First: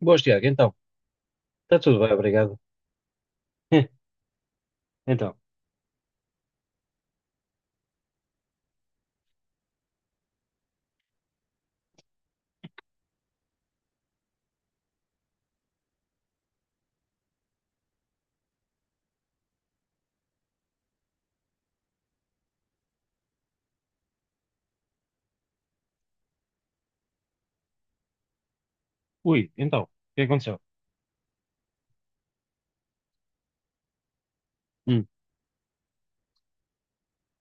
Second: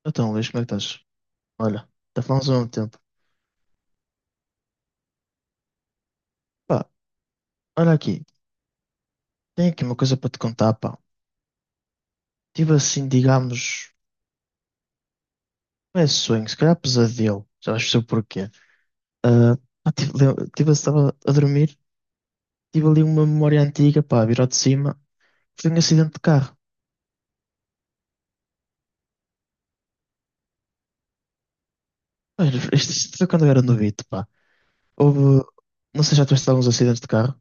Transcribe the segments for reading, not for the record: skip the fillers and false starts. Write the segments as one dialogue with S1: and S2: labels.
S1: Boas,
S2: Então,
S1: Tiago,
S2: Luís, como é
S1: então.
S2: que estás?
S1: Está
S2: Olha,
S1: tudo bem,
S2: já falamos
S1: obrigado.
S2: há um tempo.
S1: Então,
S2: Pá, olha aqui, tenho aqui uma coisa para te contar, pá. Tive assim, digamos, não é sonho, se calhar pesadelo, já vais perceber o porquê. Ah, pá, tive, estava a dormir, tive ali uma memória antiga, pá, virou de cima, foi um acidente de carro.
S1: ui, o que aconteceu?
S2: Olha, isto foi quando eu era novito, pá.
S1: Hum.
S2: Houve, não sei, já tiveste alguns acidentes de carro?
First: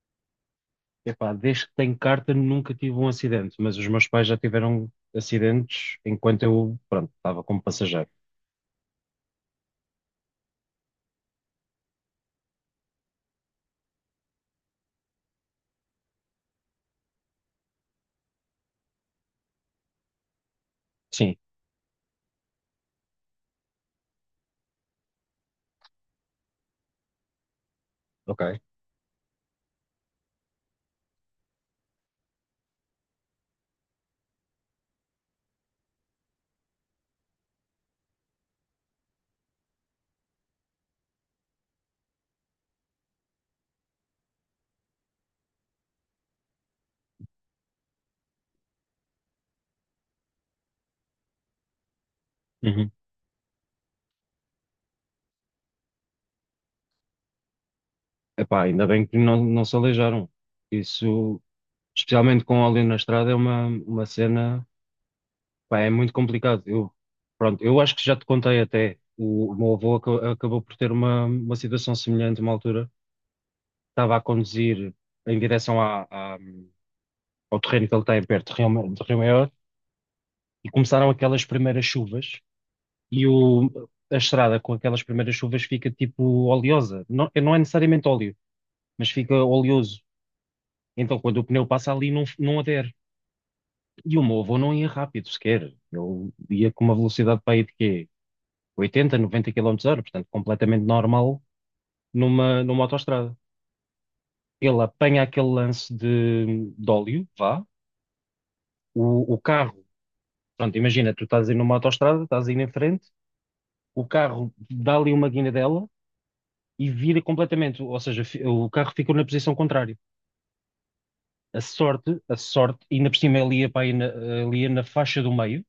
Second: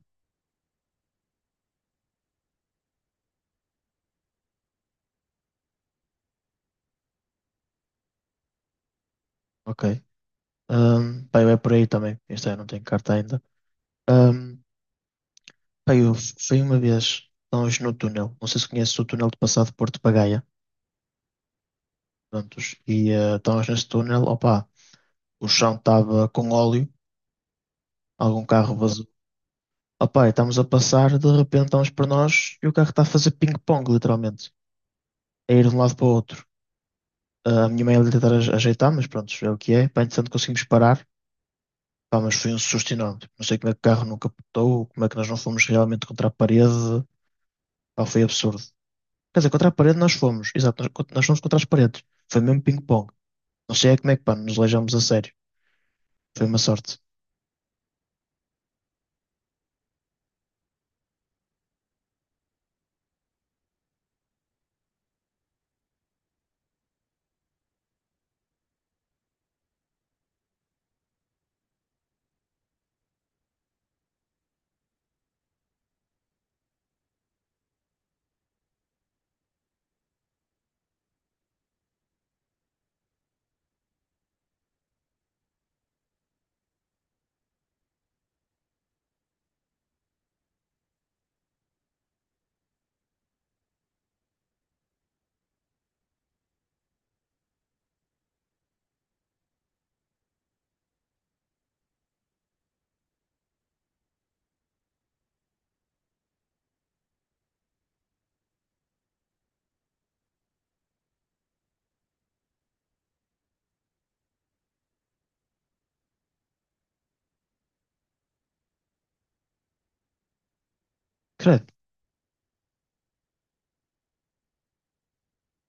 S1: Epá, desde que tenho carta nunca tive um acidente, mas os meus pais já tiveram acidentes enquanto eu, pronto, estava como passageiro.
S2: Ok. Pá, eu é por aí também. Isto é, não tenho carta ainda. Um, Pá, eu fui uma vez, estávamos no túnel. Não sei se conheces o túnel de passado de Porto para Gaia.
S1: Sim,
S2: Prontos. E estávamos nesse túnel. Opa, o chão estava com óleo. Algum
S1: ok.
S2: carro vazou. Opa, e estamos a passar. De repente estamos para nós e o carro está a fazer ping-pong, literalmente. A ir de um lado para o outro. Ah, a minha mãe ia tentar ajeitar, mas pronto, é o que é. Pá, entretanto conseguimos parar. Pá, mas foi um susto enorme. Não sei como é que o carro não capotou, como é que nós não fomos realmente contra a parede. Pá, foi absurdo. Quer dizer, contra a parede nós fomos. Exato, nós fomos contra as paredes. Foi mesmo
S1: Uhum.
S2: ping-pong. Não sei é como é que, pá, nos aleijamos a sério. Foi uma sorte.
S1: Epá, ainda bem que não se aleijaram. Isso, especialmente com óleo na estrada, é uma cena, pá, é muito complicado. Pronto, eu acho que já te contei até, o meu avô acabou por ter uma situação semelhante uma altura. Estava a conduzir em direção ao terreno que ele tem perto de Rio Maior, e começaram aquelas primeiras chuvas, e a estrada com aquelas primeiras chuvas fica tipo oleosa. Não, não é necessariamente óleo, mas fica oleoso. Então quando o pneu passa ali não, não adere. E o meu avô não ia rápido sequer. Eu ia com uma velocidade para aí de quê? 80, 90 km hora, portanto completamente normal numa autoestrada. Ele apanha aquele lance de óleo, vá, o carro pronto, imagina, tu estás aí numa autoestrada, estás aí na frente, o carro dá ali uma guinadela e vira completamente, ou seja, o carro ficou na posição contrária.
S2: Credo.
S1: A sorte, ainda por cima ele ia para aí ali ia na faixa do meio,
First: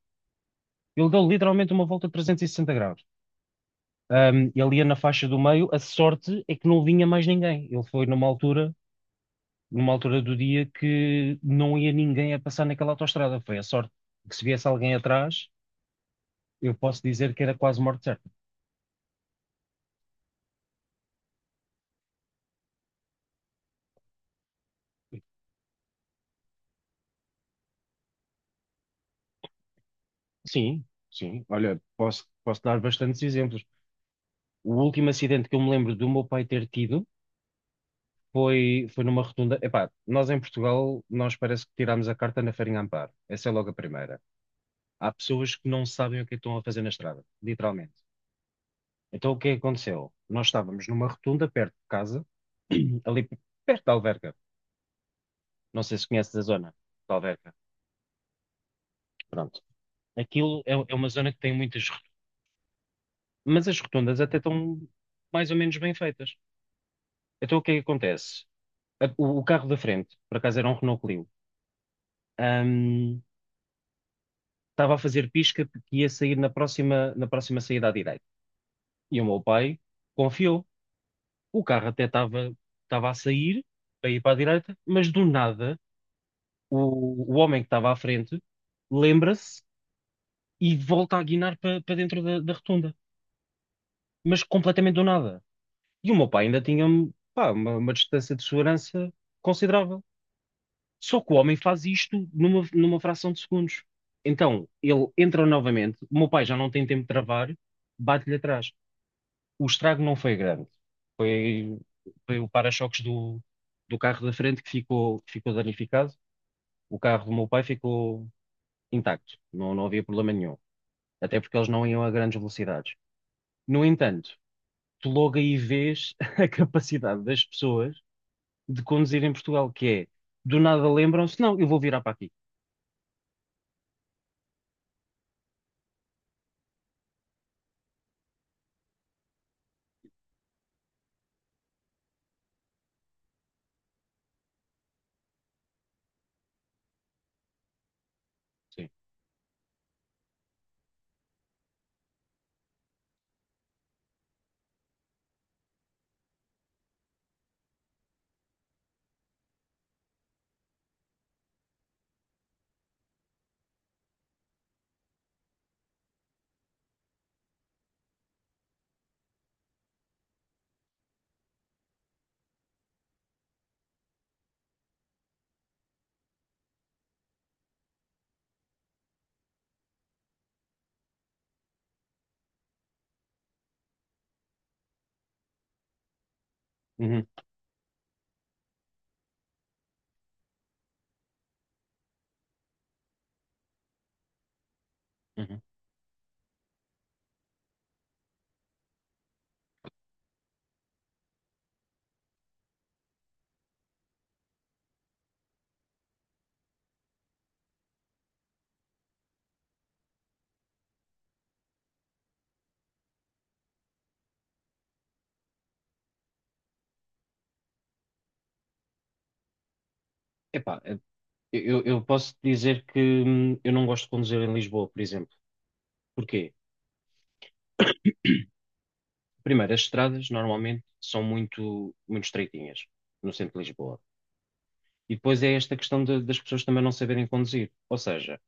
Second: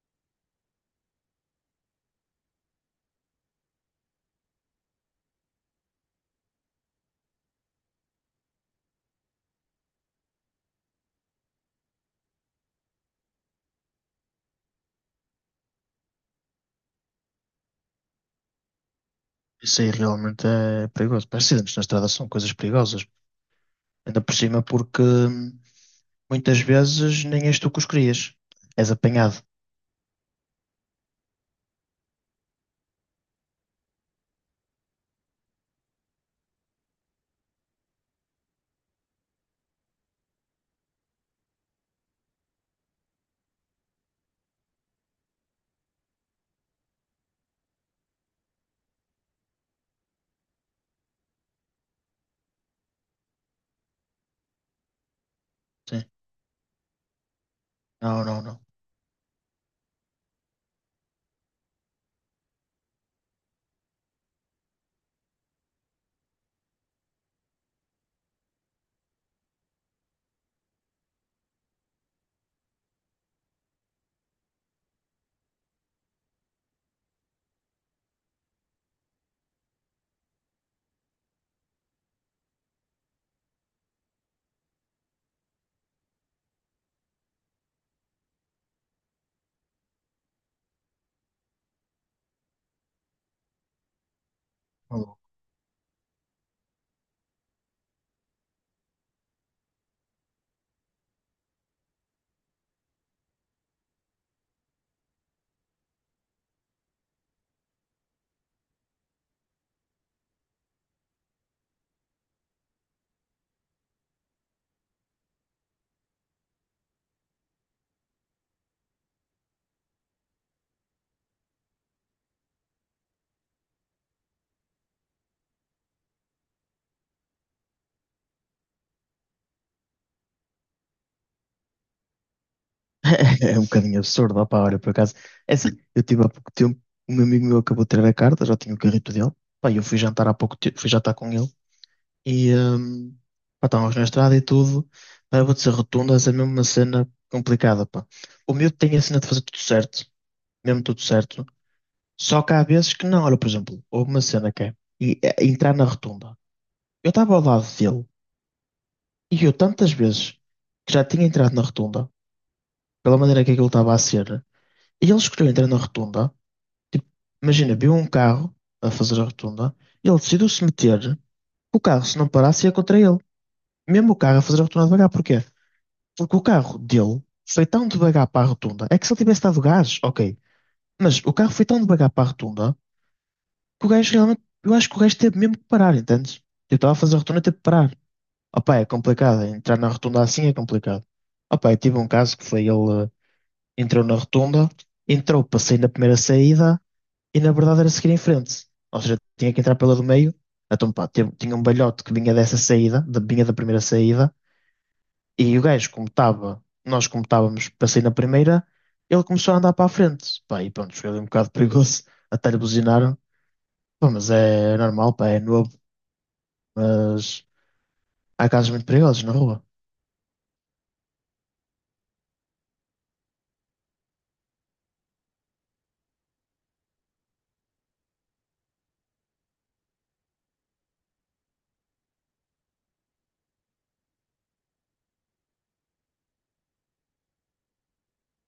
S1: ele deu literalmente uma volta de 360 graus. Ele ia na faixa do meio, a sorte é que não vinha mais ninguém. Ele foi numa altura do dia que não ia ninguém a passar naquela autoestrada. Foi a sorte que se viesse alguém atrás, eu posso dizer que era quase morte certa.
S2: Isso aí realmente é perigoso. Pá, acidentes na estrada são coisas perigosas. Ainda por cima porque muitas vezes nem és tu que os crias. És apanhado.
S1: Sim, sim. Olha, posso dar bastantes exemplos. O último acidente que eu me lembro do meu pai ter tido foi numa rotunda. Epá, nós em Portugal, nós parece que tirámos a carta na farinha Amparo. Essa é logo a primeira. Há pessoas que não sabem o que é que estão a fazer na estrada, literalmente. Então o que é que aconteceu? Nós estávamos numa rotunda perto de casa, ali perto da Alverca. Não sei
S2: Sim.
S1: se conheces a zona da Alverca.
S2: Não, não, não.
S1: Pronto. Aquilo é uma zona que tem muitas rotundas, mas as rotundas até estão mais ou menos bem feitas. Então o que é que acontece? O carro da frente, por acaso era um Renault Clio, ahm, estava a fazer pisca porque ia sair na próxima saída à direita. E o meu pai confiou. O carro até estava a sair, para ir para a direita, mas do nada o homem que estava à frente lembra-se e volta a guinar para dentro da rotunda, mas completamente do
S2: Maluco.
S1: nada. E o meu pai ainda tinha, pá, uma distância de segurança considerável. Só que o homem faz isto numa fração de segundos. Então, ele entra novamente, o meu pai já não tem tempo de travar, bate-lhe atrás. O estrago não foi grande. Foi, foi o para-choques do carro da frente que ficou danificado. O carro do meu pai ficou intacto. Não, não havia problema nenhum. Até porque eles não iam a grandes velocidades. No entanto, tu logo aí vês a capacidade das pessoas de conduzir em Portugal, que é, do nada lembram-se, não, eu vou virar para aqui.
S2: É um bocadinho absurdo. Opá, olha, por acaso. É assim, eu tive há pouco tempo, um amigo meu acabou de tirar a carta, já tinha o carrito dele. Pá, e eu fui jantar há pouco tempo, fui jantar com ele. E pá, estávamos na estrada e tudo. Pá, eu vou dizer rotunda, é mesmo uma cena complicada, pá. O miúdo
S1: Sim.
S2: tem a cena de fazer tudo certo, mesmo tudo certo. Só que há vezes que não. Olha, por exemplo, houve uma cena que é entrar na rotunda. Eu estava ao lado dele e eu tantas vezes que já tinha entrado na rotunda, pela maneira que aquilo estava a ser, e ele escolheu entrar na rotunda. Tipo, imagina, viu um carro a fazer a rotunda, e ele decidiu se meter, o carro, se não parasse, ia contra ele. Mesmo o carro a fazer a rotunda devagar, porquê? Porque o carro dele foi tão devagar para a rotunda. É que se ele tivesse dado gás, ok. Mas o carro foi tão devagar para a rotunda que o gajo realmente. Eu acho que o gajo teve mesmo que parar, entendes? Eu estava a fazer a
S1: Uhum,
S2: rotunda e teve que parar. Opa, é complicado. Entrar na rotunda assim é complicado. Opa, eu tive um caso que foi ele entrou na rotunda, entrou
S1: uhum.
S2: para sair na primeira saída e na verdade era seguir em frente. Ou seja, tinha que entrar pela do meio. Então, pá, tinha um balhote que vinha dessa saída, vinha da primeira saída. E o gajo, como estava, nós como estávamos para sair na primeira, ele começou a andar para a frente. Pá, e pronto, foi ali um bocado perigoso, até lhe buzinaram. Pá, mas é normal, pá, é novo. Mas há casos muito perigosos na rua,
S1: Epá, eu posso dizer que, eu não gosto de conduzir em Lisboa, por exemplo. Porquê? Primeiro, as estradas normalmente são muito, muito estreitinhas no centro de Lisboa. E depois é esta questão das pessoas também não saberem conduzir. Ou seja,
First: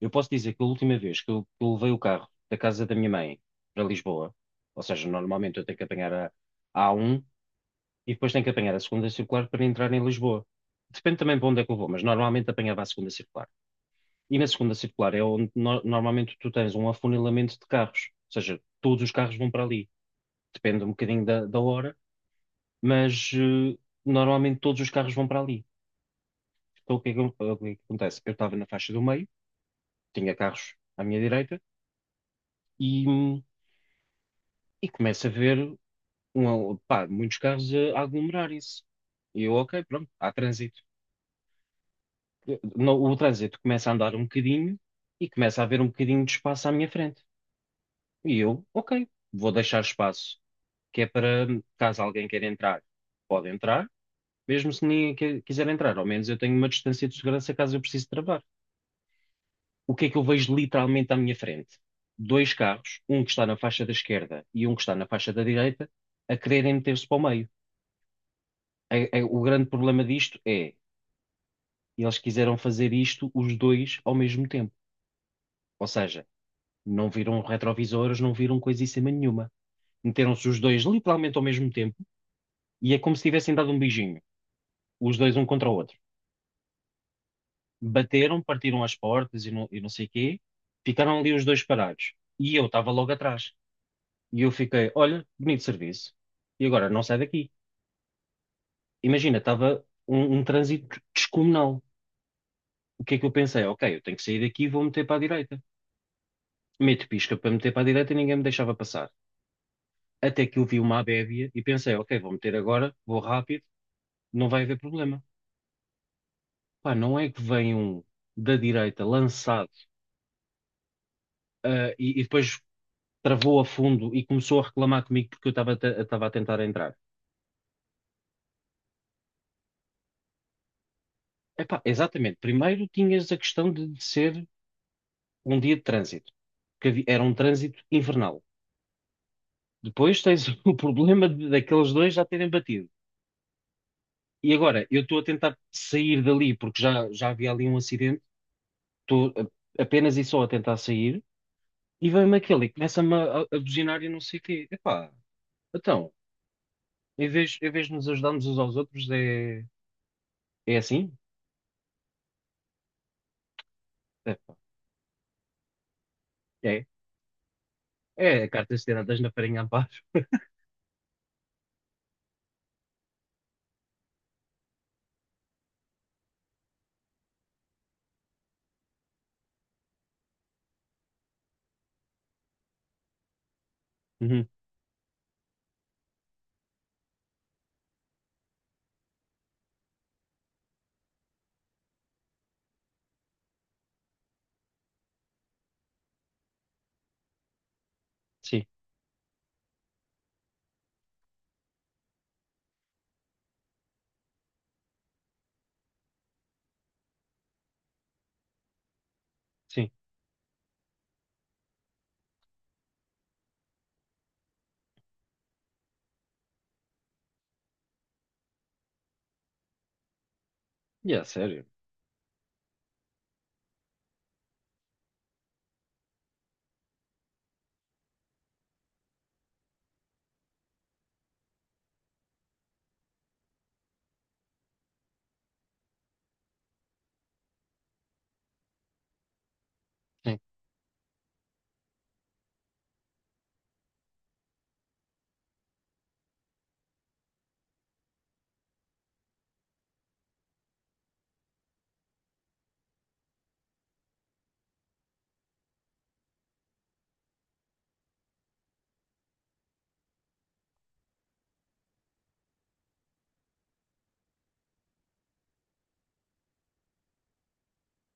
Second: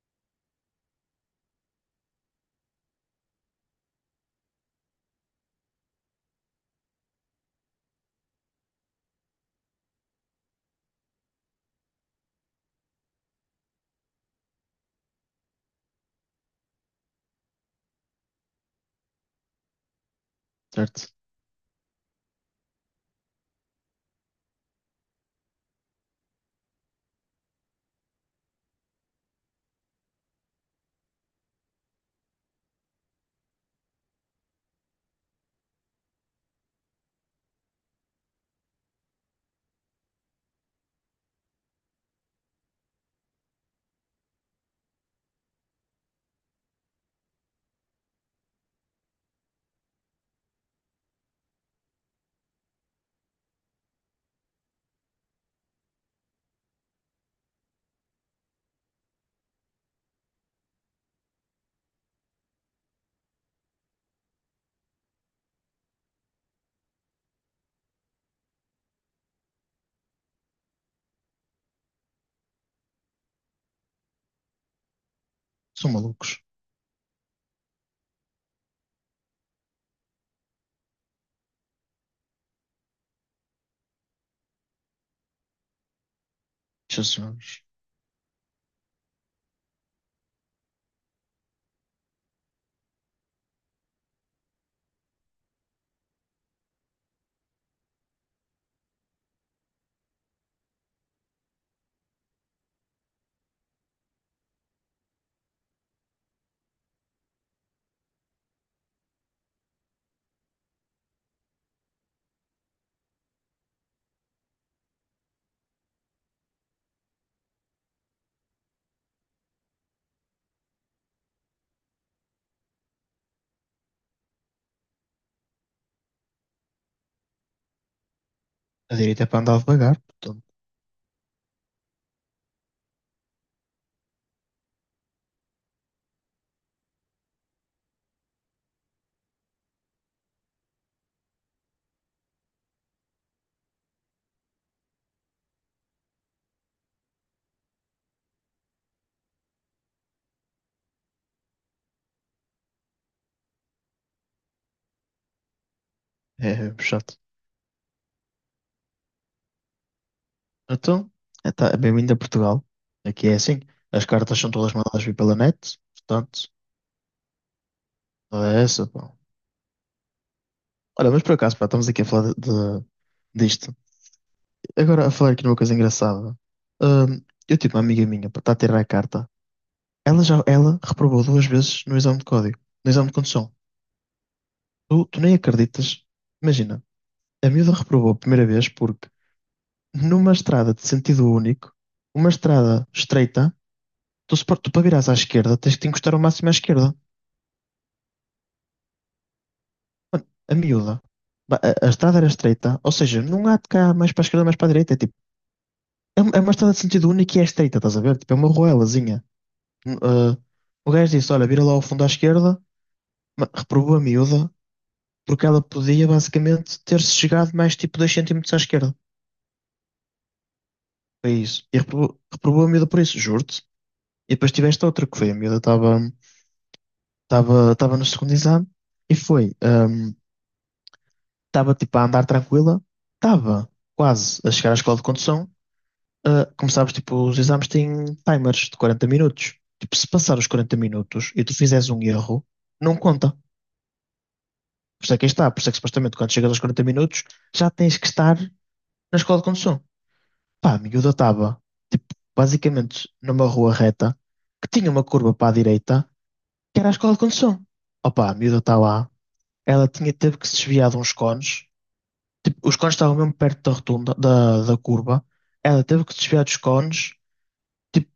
S1: eu posso dizer que a última vez que eu levei o carro da casa da minha mãe para Lisboa, ou seja, normalmente eu tenho que apanhar a A1 e depois tenho que apanhar a segunda circular para entrar em Lisboa. Depende também para onde é que eu vou, mas normalmente apanhava a segunda circular. E na segunda circular é onde normalmente tu tens um afunilamento de carros, ou seja, todos os carros vão para ali. Depende um
S2: certo?
S1: bocadinho da hora, mas normalmente todos os carros vão para ali. Então o que é que acontece? Eu estava na faixa do meio, tinha carros à minha direita e, hum, e começo a ver pá, muitos carros a aglomerarem-se. E eu, ok, pronto, há trânsito. O trânsito começa a andar um bocadinho e começa a haver um bocadinho de espaço à minha frente. E eu, ok, vou deixar espaço que é para caso alguém queira entrar, pode entrar, mesmo se ninguém quiser entrar. Ao menos eu tenho uma distância de segurança caso eu precise travar. O que é que eu vejo literalmente à minha frente? Dois carros, um que está na faixa da esquerda e um que está na faixa da direita, a quererem meter-se para o meio. O grande problema disto é, eles quiseram fazer isto os dois ao mesmo tempo. Ou
S2: São
S1: seja,
S2: malucos.
S1: não viram retrovisores, não viram coisíssima nenhuma. Meteram-se os dois literalmente ao mesmo tempo e é como se tivessem dado um beijinho, os dois um contra o outro.
S2: Jesus,
S1: Bateram, partiram as portas, e não sei o quê. Ficaram ali os dois parados. E eu estava logo atrás. E eu fiquei, olha, bonito serviço. E agora não sai daqui. Imagina, estava um trânsito descomunal. O que é que eu pensei? Ok, eu tenho que sair daqui e vou meter para a direita. Meto pisca para meter para a direita e ninguém me deixava passar. Até que eu vi uma abébia e pensei, ok, vou meter agora, vou rápido, não vai haver problema. Pá, não é que vem um da direita lançado, ah, e depois travou a fundo e começou a reclamar comigo porque eu estava estava a tentar entrar.
S2: a direita é para andar devagar, portanto,
S1: Epá, exatamente. Primeiro tinhas a questão de ser um dia de trânsito, era um trânsito infernal. Depois tens o problema daqueles dois já terem batido. E agora, eu estou a tentar sair dali porque já havia ali um acidente, estou apenas e só a tentar sair, e vem-me aquele e começa-me a buzinar e não sei o quê. Epá, então,
S2: é chato.
S1: em vez de nos ajudarmos uns aos outros, é assim?
S2: Então, tá, é bem-vindo a Portugal. Aqui é assim. As cartas são
S1: Epá,
S2: todas mandadas vir pela net, portanto,
S1: é. É
S2: é
S1: cartas
S2: essa, pá.
S1: tiradas na farinha a paz.
S2: Olha, mas por acaso, pá, estamos aqui a falar de- disto. Agora, a falar aqui numa coisa engraçada. Ahm, eu tive uma amiga minha para estar a tirar a carta. Ela já ela reprovou duas vezes no exame de código, no exame de condução.
S1: Uhum.
S2: Tu nem acreditas. Imagina, a miúda reprovou a primeira vez porque numa estrada de sentido único, uma estrada estreita, tu, se, par- tu para virares à esquerda tens que te encostar ao máximo à esquerda.
S1: Sim,
S2: A miúda. A estrada era estreita, ou seja, não há de cá mais para a esquerda, mais para a direita. É tipo, uma estrada de sentido único e é estreita, estás a ver? Tipo, é uma ruelazinha.
S1: sim.
S2: Ah, o gajo disse: Olha, vira lá ao fundo à esquerda, reprovou a miúda, porque ela podia basicamente ter-se chegado mais tipo 2 centímetros à esquerda.
S1: E é
S2: Foi isso.
S1: sério.
S2: E reprovou a miúda por isso, juro-te. E depois tiveste outra que foi: a miúda estava no segundo exame e foi, estava tipo a andar tranquila, estava quase a chegar à escola de condução. Ah, como sabes, tipo, os exames têm timers de 40 minutos. Tipo, se passar
S1: Sim.
S2: os 40 minutos e tu fizeres um erro, não conta. Por isso é que aí está, por isso é que supostamente quando chegas aos 40 minutos já tens que estar na escola de condução. Pá, a miúda estava, tipo, basicamente numa rua reta que tinha uma curva para a direita que era a escola de condução. Opa, a miúda está lá, ela teve que se desviar de uns cones, tipo, os cones estavam mesmo perto da rotunda, da curva, ela teve que se desviar dos cones, tipo,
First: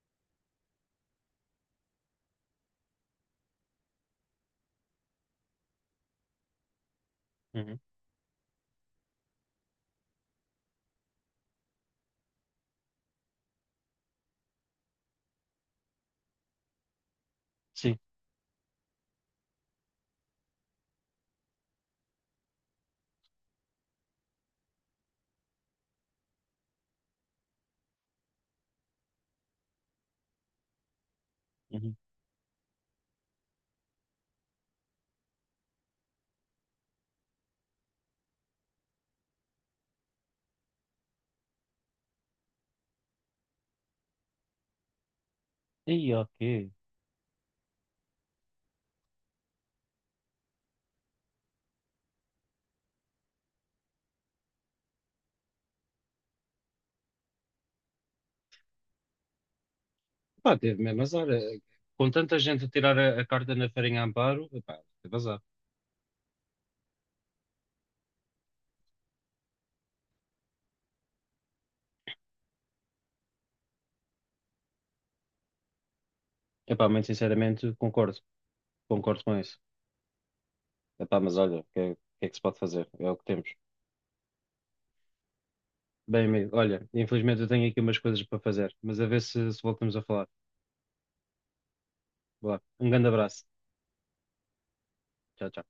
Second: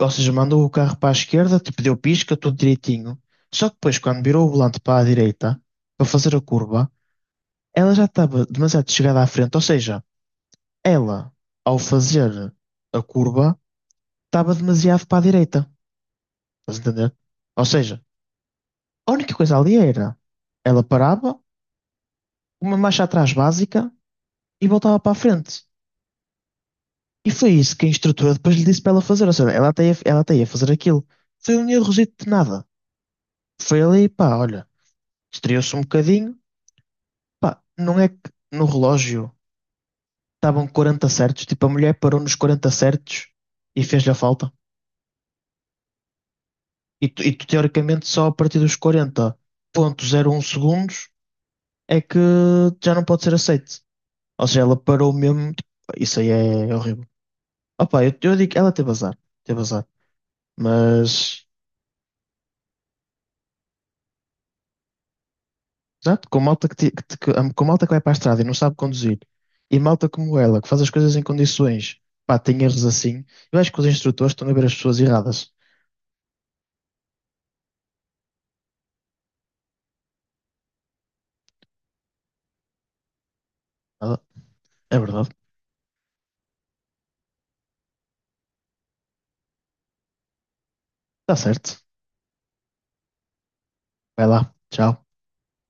S2: ou seja, mandou o carro para a esquerda, tipo, deu pisca, tudo direitinho. Só que depois, quando virou o volante para a direita, para fazer a curva,
S1: Uhum.
S2: ela já estava demasiado chegada à frente, ou seja, ela, ao fazer a curva, estava demasiado para a direita. Estás a entender? Ou seja,
S1: Sim.
S2: a única coisa ali era ela parava, uma marcha atrás básica e voltava para a frente. E foi isso que a instrutora depois lhe disse para ela fazer. Ou seja, ela até ia fazer aquilo. Foi um
S1: Uhum.
S2: errozito de nada. Foi ali, pá, olha, estreou-se um bocadinho. Pá, não é que no relógio estavam 40 certos, tipo, a mulher parou nos 40 certos e fez-lhe a falta.
S1: E ok.
S2: E tu, teoricamente só a partir dos 40,01 segundos é que já não pode ser aceito. Ou seja, ela parou mesmo. Tipo, isso aí é horrível. Opa, eu digo, que ela teve azar. Teve azar.
S1: Pá, teve mesmo azar.
S2: Mas,
S1: Com tanta gente a tirar a carta na farinha a Amparo, pá, teve azar.
S2: exato, com malta que, ti- que, te- que- com malta que vai para a estrada e não sabe conduzir, e malta como ela, que faz as coisas em condições, pá, tem erros assim. Eu acho que os instrutores estão a ver as pessoas erradas.
S1: Epá, muito sinceramente, concordo. Concordo com isso. Epá, mas olha, é o que é que se pode fazer? É o que temos.
S2: Ah, é verdade.
S1: Bem, amigo, olha, infelizmente eu tenho aqui umas coisas para fazer, mas a ver se voltamos a falar.
S2: Está certo.
S1: Vá, um grande abraço.
S2: Vai lá. Tchau.
S1: Tchau, tchau.